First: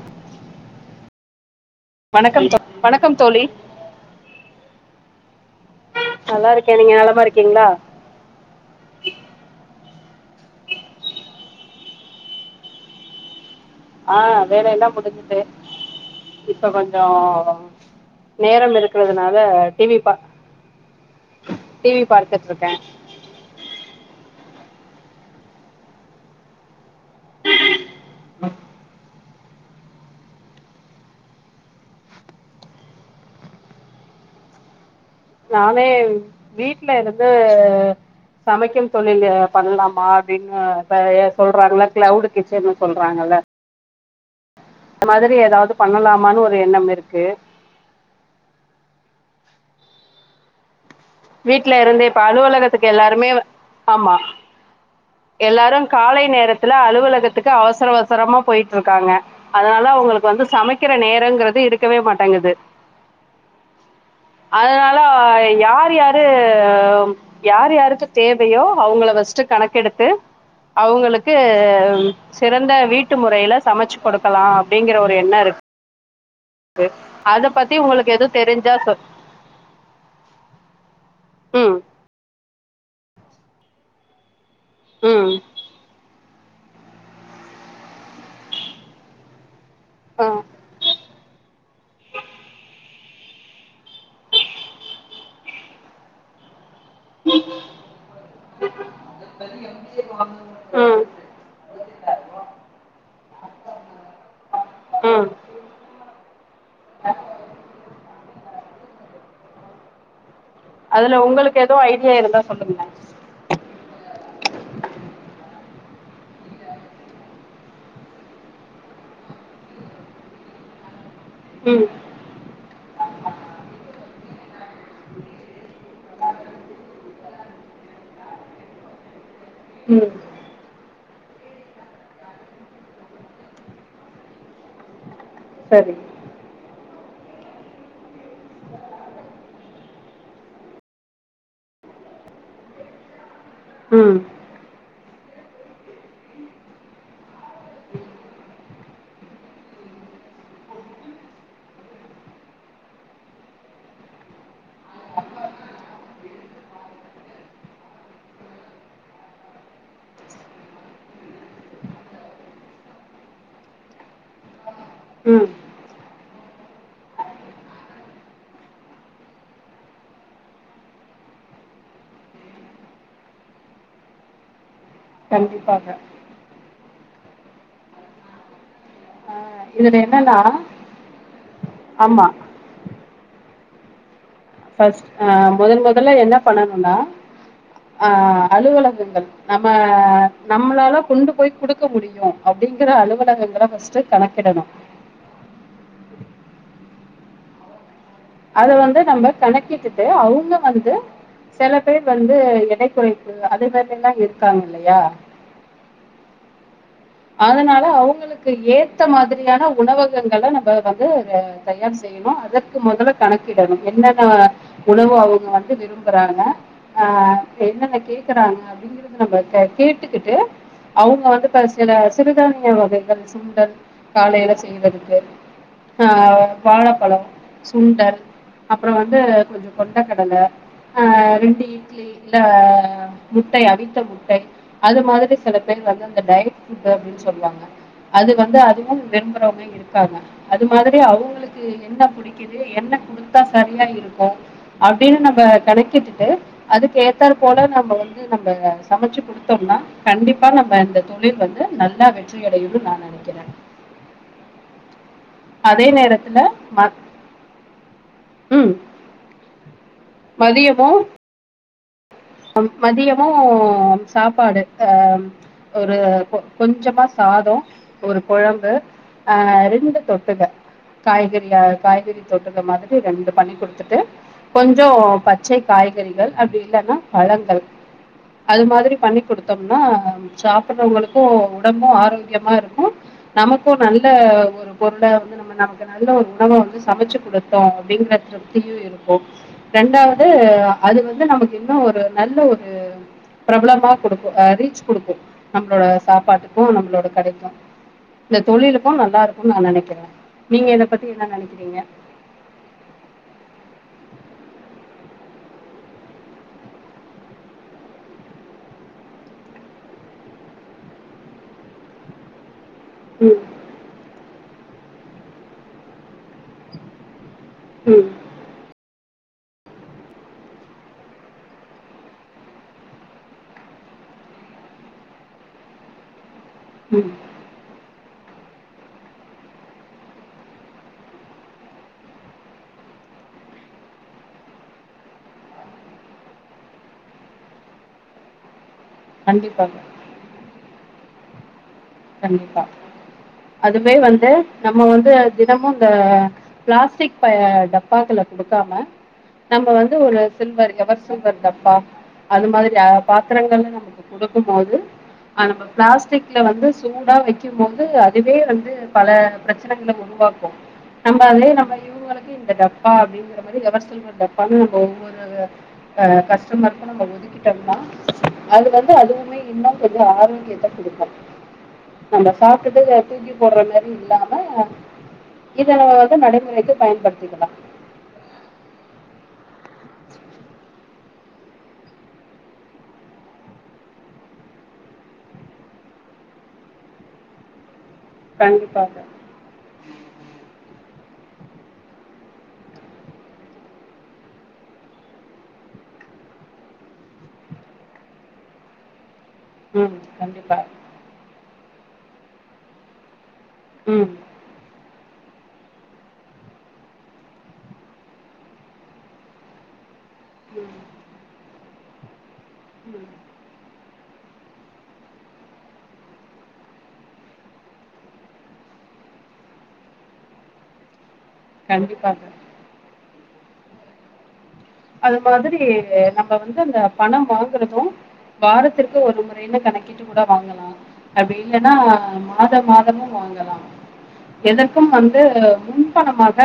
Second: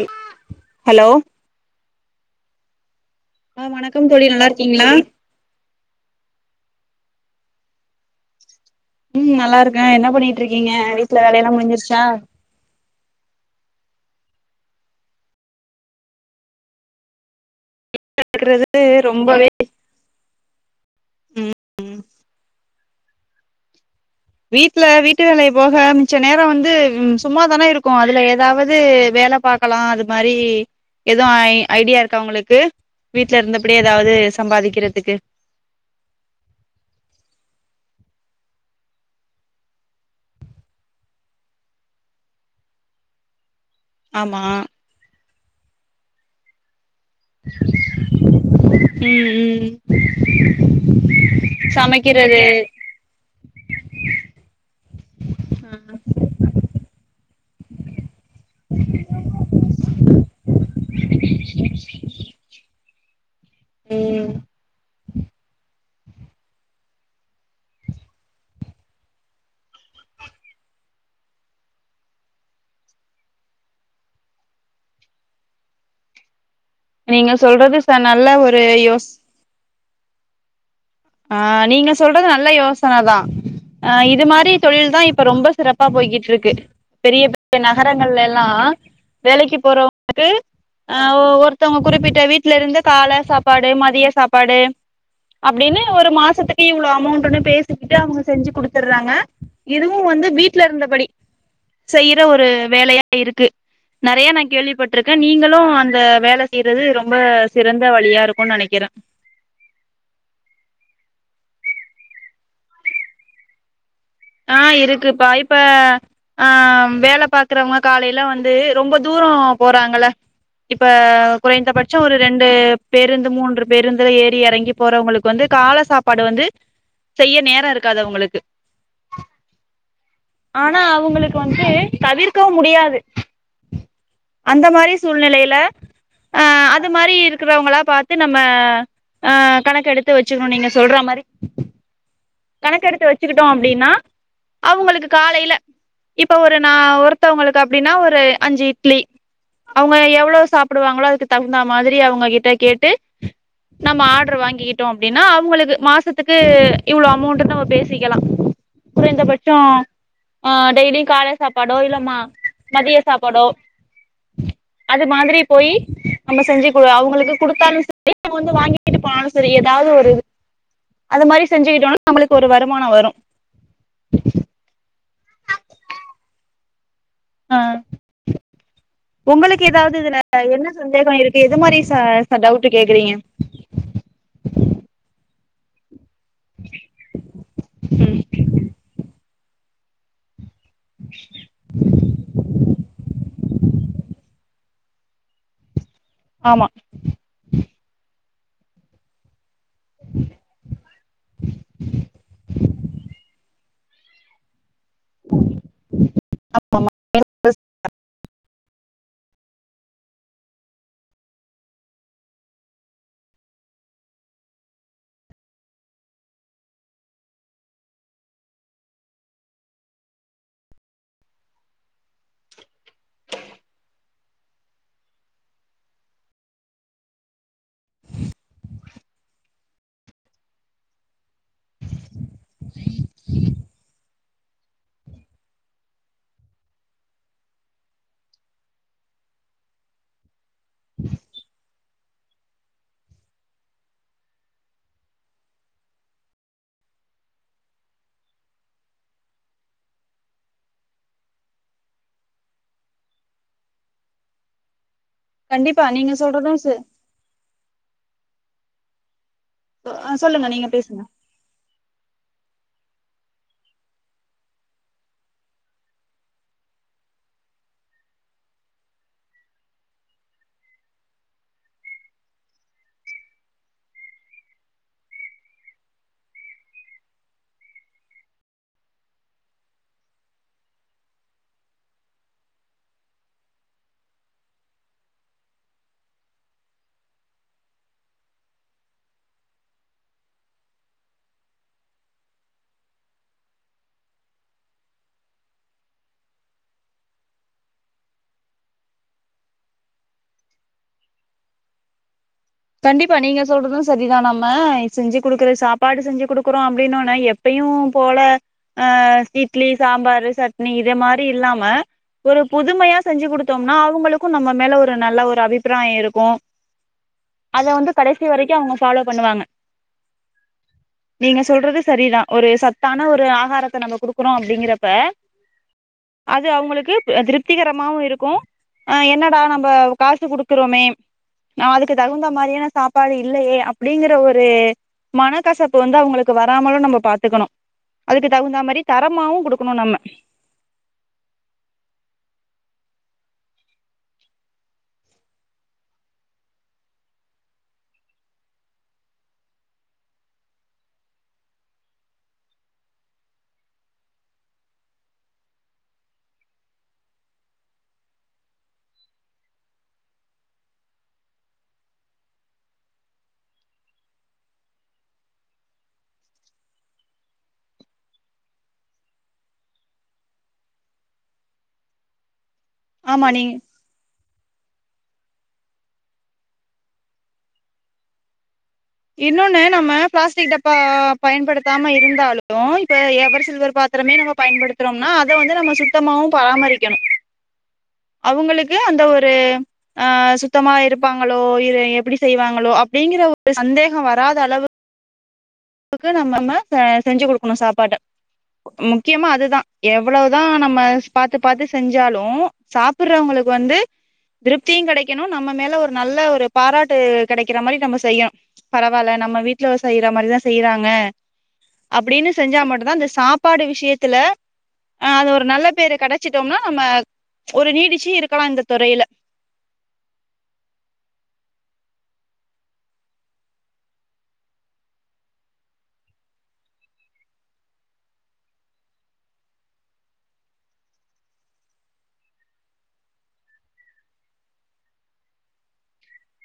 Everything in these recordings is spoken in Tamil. ஐ ஹலோ வணக்கம்ப்பா வணக்கம் தோழி ஆ வணக்கம் தோழி நல்லா இருக்கீங்களா நல்லா இருக்கே நீங்க நலமா இருக்கீங்களா ம் நல்லா இருக்க என்ன பண்ணிட்டு இருக்கீங்க வீட்ல வேலையெல்லா முடிஞ்சிருச்சா ஆ வேல எல்லாம் முடிஞ்சுது இப்ப கொஞ்சோ நேரம் இருக்கறதுனால ரொம்பவே டி வி பா டி வி பார்த்துட்டு இருக்க வீட்ல வீட்டு வேலைய போக மிச்ச நேரோ வந்து சும்மாதான இருக்கோ அதுல ஏதாவது வேல பாக்கலா அது மாரி எது ஐ ஐடியா இருக்கா உங்களுக்கு வீட்ல இருந்தபடியே ஏதாவது சம்பாதிக்கிறதுக்கு நானே வீட்ல இருந்து சமைக்கும் தொழில்லு பண்லாமா அப்டின்னு ச நறைய சொல்றாங்கள கிளவுடு கிச்சன்னு சொல்றாங்கள ஆமா அந்த மாதிரி ஏதாவது பண்ணலாமான்னு ஒரு எண்ணம் இருக்கு ம் ம் வீட்ல இருந்தே இப்ப சமைக்கிறது அலுவலகத்துக்கு எல்லாருமே ஆமா எல்லாரும் காலை நேரத்துல்ல அலுவலகத் த்துக்கு அவசர அவசரமா போயிட்டு இருக்காங்க அதனால அவுங்களுக்கு வந்து சமைக்கிற நேரங்கறது இருக்கவே மாட்டேங்குது [inaudible] ம் அதனால யார் யாரு யார் யாருக்கு தேவையோ அவுங்கள ஃபஸ்ட்டு கணக்கெடுத்து அவுங்களுக்கு சிறந்த வீட்டு முறையில சமைச்சு கொடுக்கலா அப்டிங்கிற ஒரு எண்ணோ இருக்கு நீங்க அத பத்தி சொல்றது ச உங்களுக்கு நல்ல எதுவும் ஒரு தெரிஞ்சா சொ யோஸ் ஆ ம் நீங்க சொல்றது நல்ல யோசன தா ஆ இது மாரி தொழில் தா இப்ப ம் ரொம்ப சிறப்பா போய்க்கிட்டுருக்கு பெரிய பெ ய நகரங்கள்ல எல்லா வேலைக்கு ஆ போறவுங்களுக்கு அ ஒ ஒருத்தவுங்க குறிப்பிட்ட வீட்ல இருந்து கால சாப்பாடு மதிய சாப்பாடு அப்டின்னு ஒரு மாசத்துக் கி இவ்ளௌ அமோண்ட்டுண்ணு பேசிக்கிட்டு அவுங்க செஞ்சு குடுத்துடுறாங்க இதுவு வந்து வீட்ல ம் இருந்தபடி செய்யற ஒரு வேலையா இருக்கு நறைய நா கேள்விப்பட்டிருக்க ம் நீங்களு அந்த வேல செய்றது ரொம்ப சிறந்த வழியா இருக்குனு நனைக்கிற அதுல உங்களுக்கு எது ஐடியா இருந்தா சொல்லுங்க ஆ இருக்குப்பா இப்ப ஆ வேல பாக்குறவங்க காலையில வந்து ரொம்ப தூரோ போறாங்கள இப்ப ம் குறைந்தபட்சோ ஒரு ரெண்டு பேருந்து மூன்று பேருந்துல ஏறி எறங்கி போறவுங்களுக்கு வந்து கால சாப்பாடு வந்து செய்ய நேரோ இருக்காது அவுங்களுக்கு ம் ஆனா அவுங்களுக்கு வந்து தவிர்க்கவு முடியாது அந்த மாரி சூழ்நலையில சரி அ அது மாரி இருக்கறவங்களா பார்த்து நம்ம ஆ கணக்கு எடுத்து வச்சுக்கணு நீங்க சொல்ற மாரி கணக்கெடுத்து வச்சுக்கிட்டோ அப்டின்னா ம் அவுங்களுக்கு காலையில இப்ப ஒரு நா ஒருத்தோங்ளுக்கு அப்டினா ஒரு அஞ்சு இட்லி அவங்க எவ்ளோ சாப்டுவாங்களோ அதுக்கு தகுந்த மாதிரி அவங்க கிட்ட கேட்டு நம்ம ஆர்டர் வாங்கிக்கிட்டோ அப்டினா அவுங்களுக்கு மாசத்துக்கு இவ்ளோ அமௌண்ட்டுனு நம்ம பேசிக்கலா குறைந்த பட்சோ ஆ டெய்லியு காலை சாப்பாடோ இல்ல ம மதிய சாப்பாடோ அது மாதிரி ம் போயி நம்ம செஞ்சுகுவோ அவுங்களுக்கு குடுத்தாலு செரி வந்து வாங்கி கிட்டு போனாலு செரி ஏதாது ஒரு இது அதுமாரி செஞ்சிக்கிட்டோனா நம்முளுக்கு ஒரு வருமானோ வரு கண்டிப்பாக ஆ ஆ உங்களுக்கு எதாவது இதுல என்னன்னா என்ன சந்தேகோ இருக்கு எது மாரி ச ஆமா டவுட் கேக்குறீங்க ஃபஸ்ட்டு ஆ மொதல் மொதல்ல என்ன பண்ணணுனா ஆ ம் அலுவலகங்கள் நம்ம நம்மளால கொண்டு போய் குடுக் க முடியு அப்டிங்கற அலுவலகங்கள ஃபஸ்ட்டு கணக்கிடணு ஆமா அது வந்து நம்ம கணக் கிட்டுட்டு அவுங்க வந்து சில பேர் வந்து எடை குறைப்பு அதேமாரி எல்லா இரு க்காங்க இல்லயா [inaudible] அ ஆமா அதனால அவுங்களுக்கு ஏத்த மாதிரியான உணவகங்கள நம்ம வந்து தயார் செய் அதற்கு மொதல்ல கணக்கிடணு என்னென்ன உணவு அவுங்க வந்து விரும்புறாங்க ஆ என்னென்ன கேக்குறாங்க அப்டின் நம்ம இப்ப கேட்டுக்குட்டு அவுங்க வந்து ப சில சிறுதானிய வகைகள் சுண்டல் காலைல செய்றதுக்கு ஆ வாழப்பழம் சுண்டல் அப்றோ வந்து கொஞ்சோ கொண்ட கடலை அ ரெண்டு இட்லி இல்ல முட்டை அவித்த முட்டை அது மாதிரி சில பேர் வந்து அந்த டயட் ஃபுட்டு அப்டின் சொல்லுவாங்க அது வந்து அதுவு விரும்புறோங்க இருக்காங்க அது மாதிரி அவுங்களுக்கு என்ன புடிக் குது என்ன குடுத்தா சரியா இருக்கு அப்டின் நம்ம கணக்கிட்டுட்டு அதுக்கு ஏத்தார் போல நம்ம வந்து நம்ம சமைச்சு குடுத்தோம்னா கண்டிப்பா நம்ம இந்த தொழில் வந்து நல்லா வெற்றி அடையடுன் நா நனைக்குற கண்டிப்பா அதே நீங்க நேரத்துல சொல்றது ச மத் ம் ஆ சொல்லுங்க நீங்க பேசுங்க மதியமு சாப்பாடு அ ஒரு கொஞ்சமா சாதோ ஒரு கொழம்பு ஆ ரெண்டு தொட்டுக்க காய்கறியா காய்கறி தொட்டுக்க மாதிரி ரெண்டு பண்ணி குடுத்துட்டு கொஞ்சோ பச்சை காய்கறிகள் அப்டி இல்லன்னா பழங்கள் அது மாதிரி பண்ணி குடுத்தோம்னா சாப்பட்றவங்களுக்கு உடம்பு ஆரோக்கியமா இருக்கு நமக்கு நல்ல ஒரு பொருளா வந்து நம்ம நமக்கு நல்ல ஒரு உணவ வந்து சமச்சு குடுத்தோ அப்டிங்ற திருப்தியு இருக்கு ரெண்டாவது அது வந்து நமக்கு இன்னு ஒரு நல்ல ஒரு பிரபலமா குடுக்கு ரீச் குடுக்கு நம்மளோட சாப்பாட்டுக்கு நம்மளோட கடைக்கு இந்த தொழிலுக்கு நல்லா இருக்கும்னு நா நெனக்கிறே நீங்க இத பத்தி என்ன நெனக்கிறீங்க கண்டிப்பா நீங்க சொல்றதும் சரிதான் நம்ம செஞ்சு குடுக்குற சாப்பாடு செஞ்சு கொடுக்குறோம் அப்டினொன இப்பயும் போல ஆ இட்லி சாம்பாரு சட்னி இதெ மாரி இல்லாம ஒரு புதுமையா செஞ்சு ம், குடுத்தோம்னா அவங்களுக்கும் நம்ம மேல ஒரு நல்ல ஒரு அபிப்ராயம் இருக்கும் அத வந்து ம், கடைசி வரைக்கும் அவங்க ஃபாலோ பண்ணுவாங்க நீங்க சொல்றது சரிதா ஒரு சத்தான ஒரு ஆகாரத்த நம்ம குடுக்குறோம் அப்டிங்கிறப்ப அது அவங்களுக்கு ம். திரு திருப்திகரமாவு இருக்கும் என்னடா நம்ம காசு குடுக்குறோமே நா அது க்கு தகுந்த மாரிய சாப்பாடு இல்லையே அப்படிங்கிற ஒரூ மனக்கசப்பு வந்து அவங்களுக்கு வராமலும் நம்ம பாத்துக்கணும் அதுக்கு தகுந்த மரி தரமாவும் குடுக்குணும் கண்டிப்பாக நம்ம கண்டிப்பா அதுவே வந்து நம்ம வந்து தினமும் ந்த ப்ளாஸ்டிக் ப டப்பாக்கள குடுக்காம நம்ம வந்து ஒரு சில்வர் எவர் சில்வர் டப்பா அது மாதிரி பாத்திரங்கள்ல் கொடுக்கும் போது நம்ம ப்ளாஸ்டிக்ல வந்து சூடா வெக்கும் போது அதுவே வந்து பல ப்ரச்சனகள உருவாக்கும் நம்ப அதயே நம்ம இவ்னுங்களுக்கு இந்த டப்பா அப்டிங்கிற மாரி எவர் சில்வர் டப்பான்னு [unintelligible] ஒவ்வொரு அஹ் கஷ்டமர்க்கு நம்ம ஒதுக் கிட்டம்னா அது வந்து அதுவுமே இன்னு கொஞ்சோ ஆரோக்கியத்தை குடுக்கு நம்ம சாப்டுட்டு ஆமா தூக்கி நீ போடுற மாரி இல்லாம் ம இதல்ல வந்து நடைமுறைக்கு பயன்படுத்திக்களா இன்னொன்னு நம்ம பிளாஸ்டிக் டப்பா பயன்படுத்தாம இருந்தாலு இப்ப எவர் சில்வர் பாத் திரமே நம்ம பயன்படுத்துறோம்னா அதை வந்து நம்ம சுத்தமாவு பராமரிக்கணு அவுங்களுக்கு அந்த கண்டிப்பாக ஒரு அது ஆஹ்ன் சுத்தமா இருப்பாங்களோ இரு எப்படி செய்வாங்களோ அப்படிங்கிற ஒரு சந்தேகம் வராத அளவு க்கு நம்ம செஞ்சு குடுக்கணு சாப்பாடு முக்கியமா அதுதான் ம் எவ்வளவுதான் கண்டிப்பாக நம்ம பாத்து பாத்து செஞ்சாலு சாப்டுறவங்களுக்கு வந்து ம் திருப்தியூ கிடைக்கணு நம்ம மேல ஒரு நல்ல ஒரு பாராட்டு கிடைக்கிற மாரி நம்ம செய்யணு பரவாயில்ல நம்ம வீட்ல செய்ற மாதிரிதான் ம் செய்றாங்க அப்படின்னு செஞ்சா மட்டும்தான் ம் அந்த சாப் பாடு விஷயத்துல ஆஹ்ன் அது ஒரு நல்ல பேரு கிடைச்சிட்டோம்னா நம்ம ஒரு நீடிச்சு இருக்கலா இந்த துறையில கண்டிப்பாங்க அது மாதிரி நம்ம வந்து அந்த பணம் வாங்குறது வாரத்திற்கு ஒரு முறைனு கணக்கிட்டு கூட வாங்கலா அப்டி இல்லன்னா மாத மாதமும் வாங்கலா எதற்கும் வந்து முன்பணமாக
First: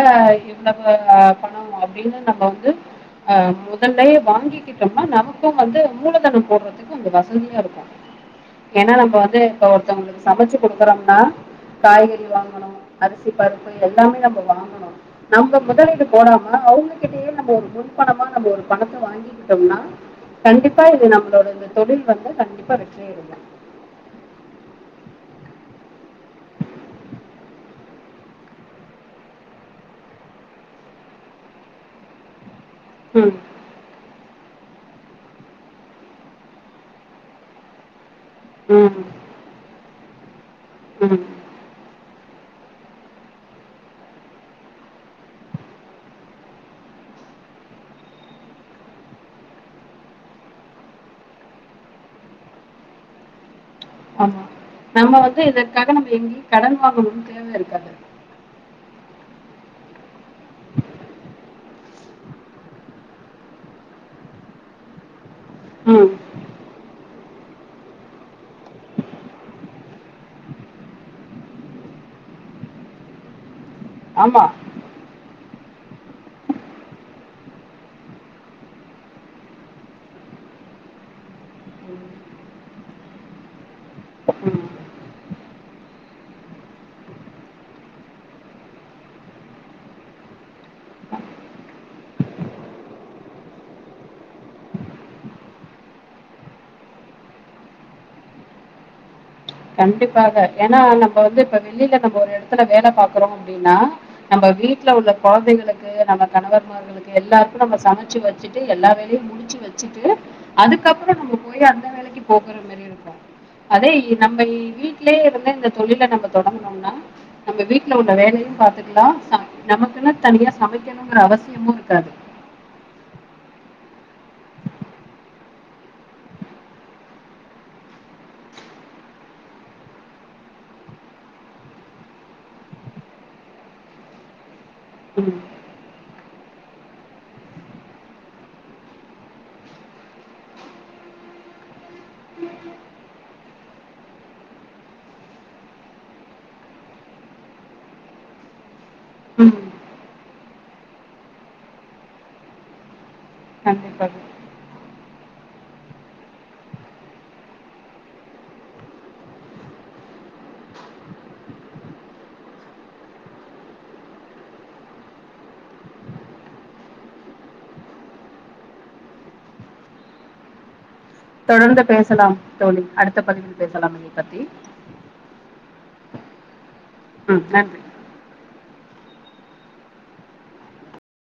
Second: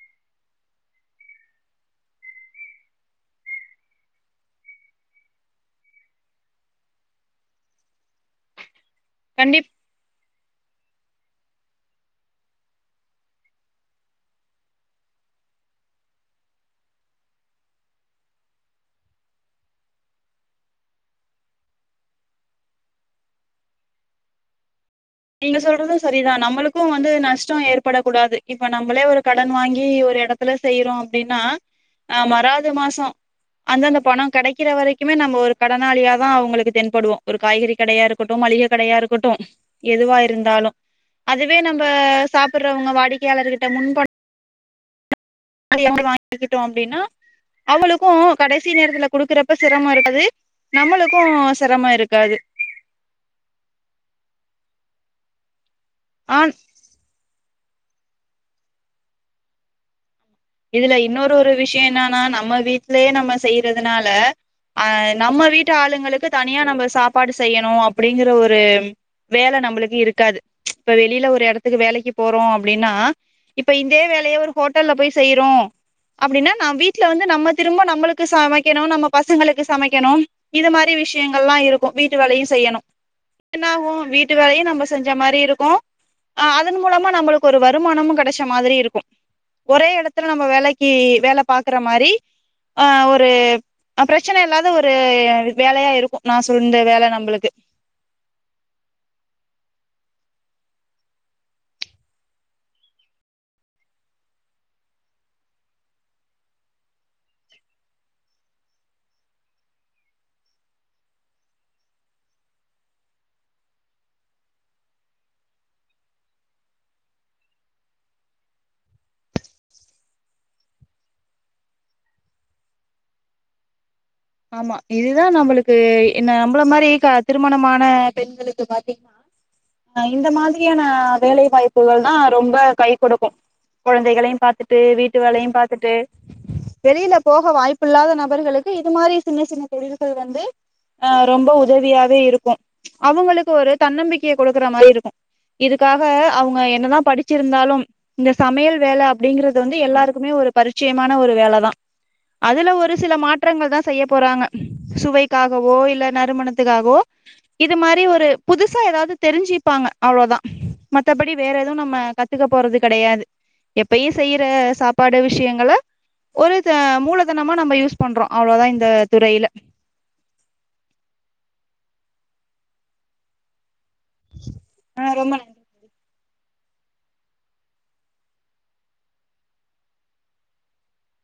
இவ்வளவு பணம் அப்டின்னு நம்ம வந்து அஹ் முதல்லேயே வாங்கிக்கிட்டம்னா நமக்கு வந்து மூலதனம் போடுறதுக்கு வந்து வசதியா இருக்கு ஏன்னா நம்ம வந்து கண்டிப் இப்ப ஒருத்தவங்களுக்கு சமைச்சு கொடுக்குறோம்னா காய்கறி வாங்கணு அரிசி பருப்பு எல்லாமே நம்ம வாங்கணு நம்ம முதலீடு போடாம அவுங்ககிட்டயே நம்ம ஒரு முன் பணமா நம்ம ஒரு பணத்தை வாங்கிக்கிட்டோம்னா கண்டிப்பா இது நம்மளோட இந்த தொழில் வந்து கண்டிப்பா வெற்றி அடையலாம் நீங்க சொல்றது சரிதா நம்பளுக்கு வந்து நஷ்டோ ஏற்பட கூடாது இப்ப நம்பளே ஒரு கடன் வாங்கி ஒரு எடத்த த்துல செய்றோ அப்டின்னா அ மராது மாசோ ம் அந்த அந்த பணோ கெடைக்கிற வரைக்குமே நம்ம ஒரு கடனாளியா தா அவுங்களுக்கு தென்படுவோ ஒரு காய்கறி கடயா இருக் கோட்டு மளிக கடையா ம் இருக்கோட்டு எதுவா இருந்தாலு ம் அதுவே நம்ப சாப்டுறவங்க வாடிக்கையாளர்கிட்ட முன்பண [inaudible] வாங்கிக்கிட்டோ அப்டின்னா அவுங்ளுக்கு கடைசி நேரத்துல குடுக்குறப்ப சிரமோ இருக்காது நம்மளுக்கு சிரமோ இருக்காது ஆமா நம்ம வந்து இதற்காக நம்ம ஆ எங்கியு கடன் வாங்கணுனு தேவருக்காது இதுல இன்னொரு ஒரு விஷ்யோ என்னன்னா நம்ம வீட்டுலயே நம்ம செய்யறதுனால அ நம்ம வீட்டு ம் ஆளுங்களுக்கு தனியா நம்ப சாப்பாடு செய்யணு அப்டிங்கற ஒரு வேல நம்பளுக்கு இருக்காது இப்ப வெளியில ஒரு எடத்துக்கு வேலைக்கு போறோ அப்டின்னா இப்ப இந்தே வேலய ஆமா ஒரு ஹோட்டல்ல போய் செய்யிறோ அப்டின்னா நா வீட்டல வந்து நம்ம திரும்ப நம்பளுக்கு சமக்கணு நம்ம பசங்களுக்கு சமக்கணு இத மாரி விஷ்யங்கள்ளா இருக்கு வீட்டு வேலையு செய்யணு என்னாகு வீட்டு ம் வேலையு நம்ப செஞ்ச மாரி இருக்கு அ அதன் மூலமா நம்பளுக்கு ஒரு வருமானமு கெடைச்ச மாதிரி இருக்கு ஒரே எடத் நம்ப வேலக்கி வேல பாக்குற மாரி ஆ ஒரு அ ப்ரச்சன இல்லாத ஒரு வேலையா இருக்கு நா சொன்ன இந்த வேல நம்பளுக்கு கண்டிப்பாக ஏன்னா நம்ப வந்து இப்ப வெளியில நம்ம ஒரு எடத்துல வேல பாக்குறோ அப்டின்னா நம்ப வீட்டுல உள்ள கொழந்தைகளுக்கு நம்ப கணவர் மார் களுக்கு எல்லாருக்கு நம்ப சமச்சு வச்சிட்டு எல்லா வேலையு முடிச்சு வச்சுட்டு அதுக்கப்பறோ நம்ப போய் அந்த வேலைக்கி போகுற மாரி இருக்கு அதே இப் நம்ப வீட்லேயே இருந்து இந்த தொழில நம்ம தொடங்கணும்னா நம்ப வீட்டுல உள்ள வேலயு பாத்துக்கலா நமக்குன்ன தனியா சமக்கணுங்கிற அவசியமு இருக்காது ஆமா இதுதா நம்பளுக்கு என்ன நம்பள மாரி திருமணமான பெண்களுக்கு பாத்தி அ இந்த மாதிரியான வேலை வாய்ப்புகள் தா ரொம்ப கை கொடுக்கு கொழந்தைகளையு பாத்துட் டு வீட்டு ம் வேலயு பாத்துட்டு வெளியில போக வாய்ப்பு இல்லாத நபர்களுக்கு இதுமாரி சின்ன சின்ன தொழில்கள் வந்து அ ரொம்ப உதவியாக இருக்கு அவுங்களுக்கு ஒரு தன்னம்பிக்கைய கொடுக்குற மாரி இருக்கு இதுக்காக அவுங்க என்னதா படிச்சிருந்தாலு இந்த சமையல் வேல அப்டிங்கறது ம் வந்து எல்லாருக்குமே ஒரு பரிச்சியமான ஒரு வேல தா அதுல ஒரு சில மாற்றங்கள் தா செய்ய கண்டிப்பாக போறாங்க சுவைக்காகவோ இல்ல நறுமணத்துக்காகவோ இது மாரி ஒரு புதுசா ஏதாவ்து தெரிஞ்சுப்பாங்க அவ்ளோதா மத்தபடி வேற எதுவு நம்ம கத்துக்க போறது கெடையாது எப்பயு செய்யிற சாப்பாடு விஷ்யங்கள ஒரு த மூலதனமா நம்ப யூஸ் பண்றோ அவ்ளோதா இந்த துறையில தொடர்ந்து பேசலா தோழி அடுத்த பதிவில் பேசலா இதை பத்தி ஆ ரொம்ப நல் ஆ கரெக்ட்டு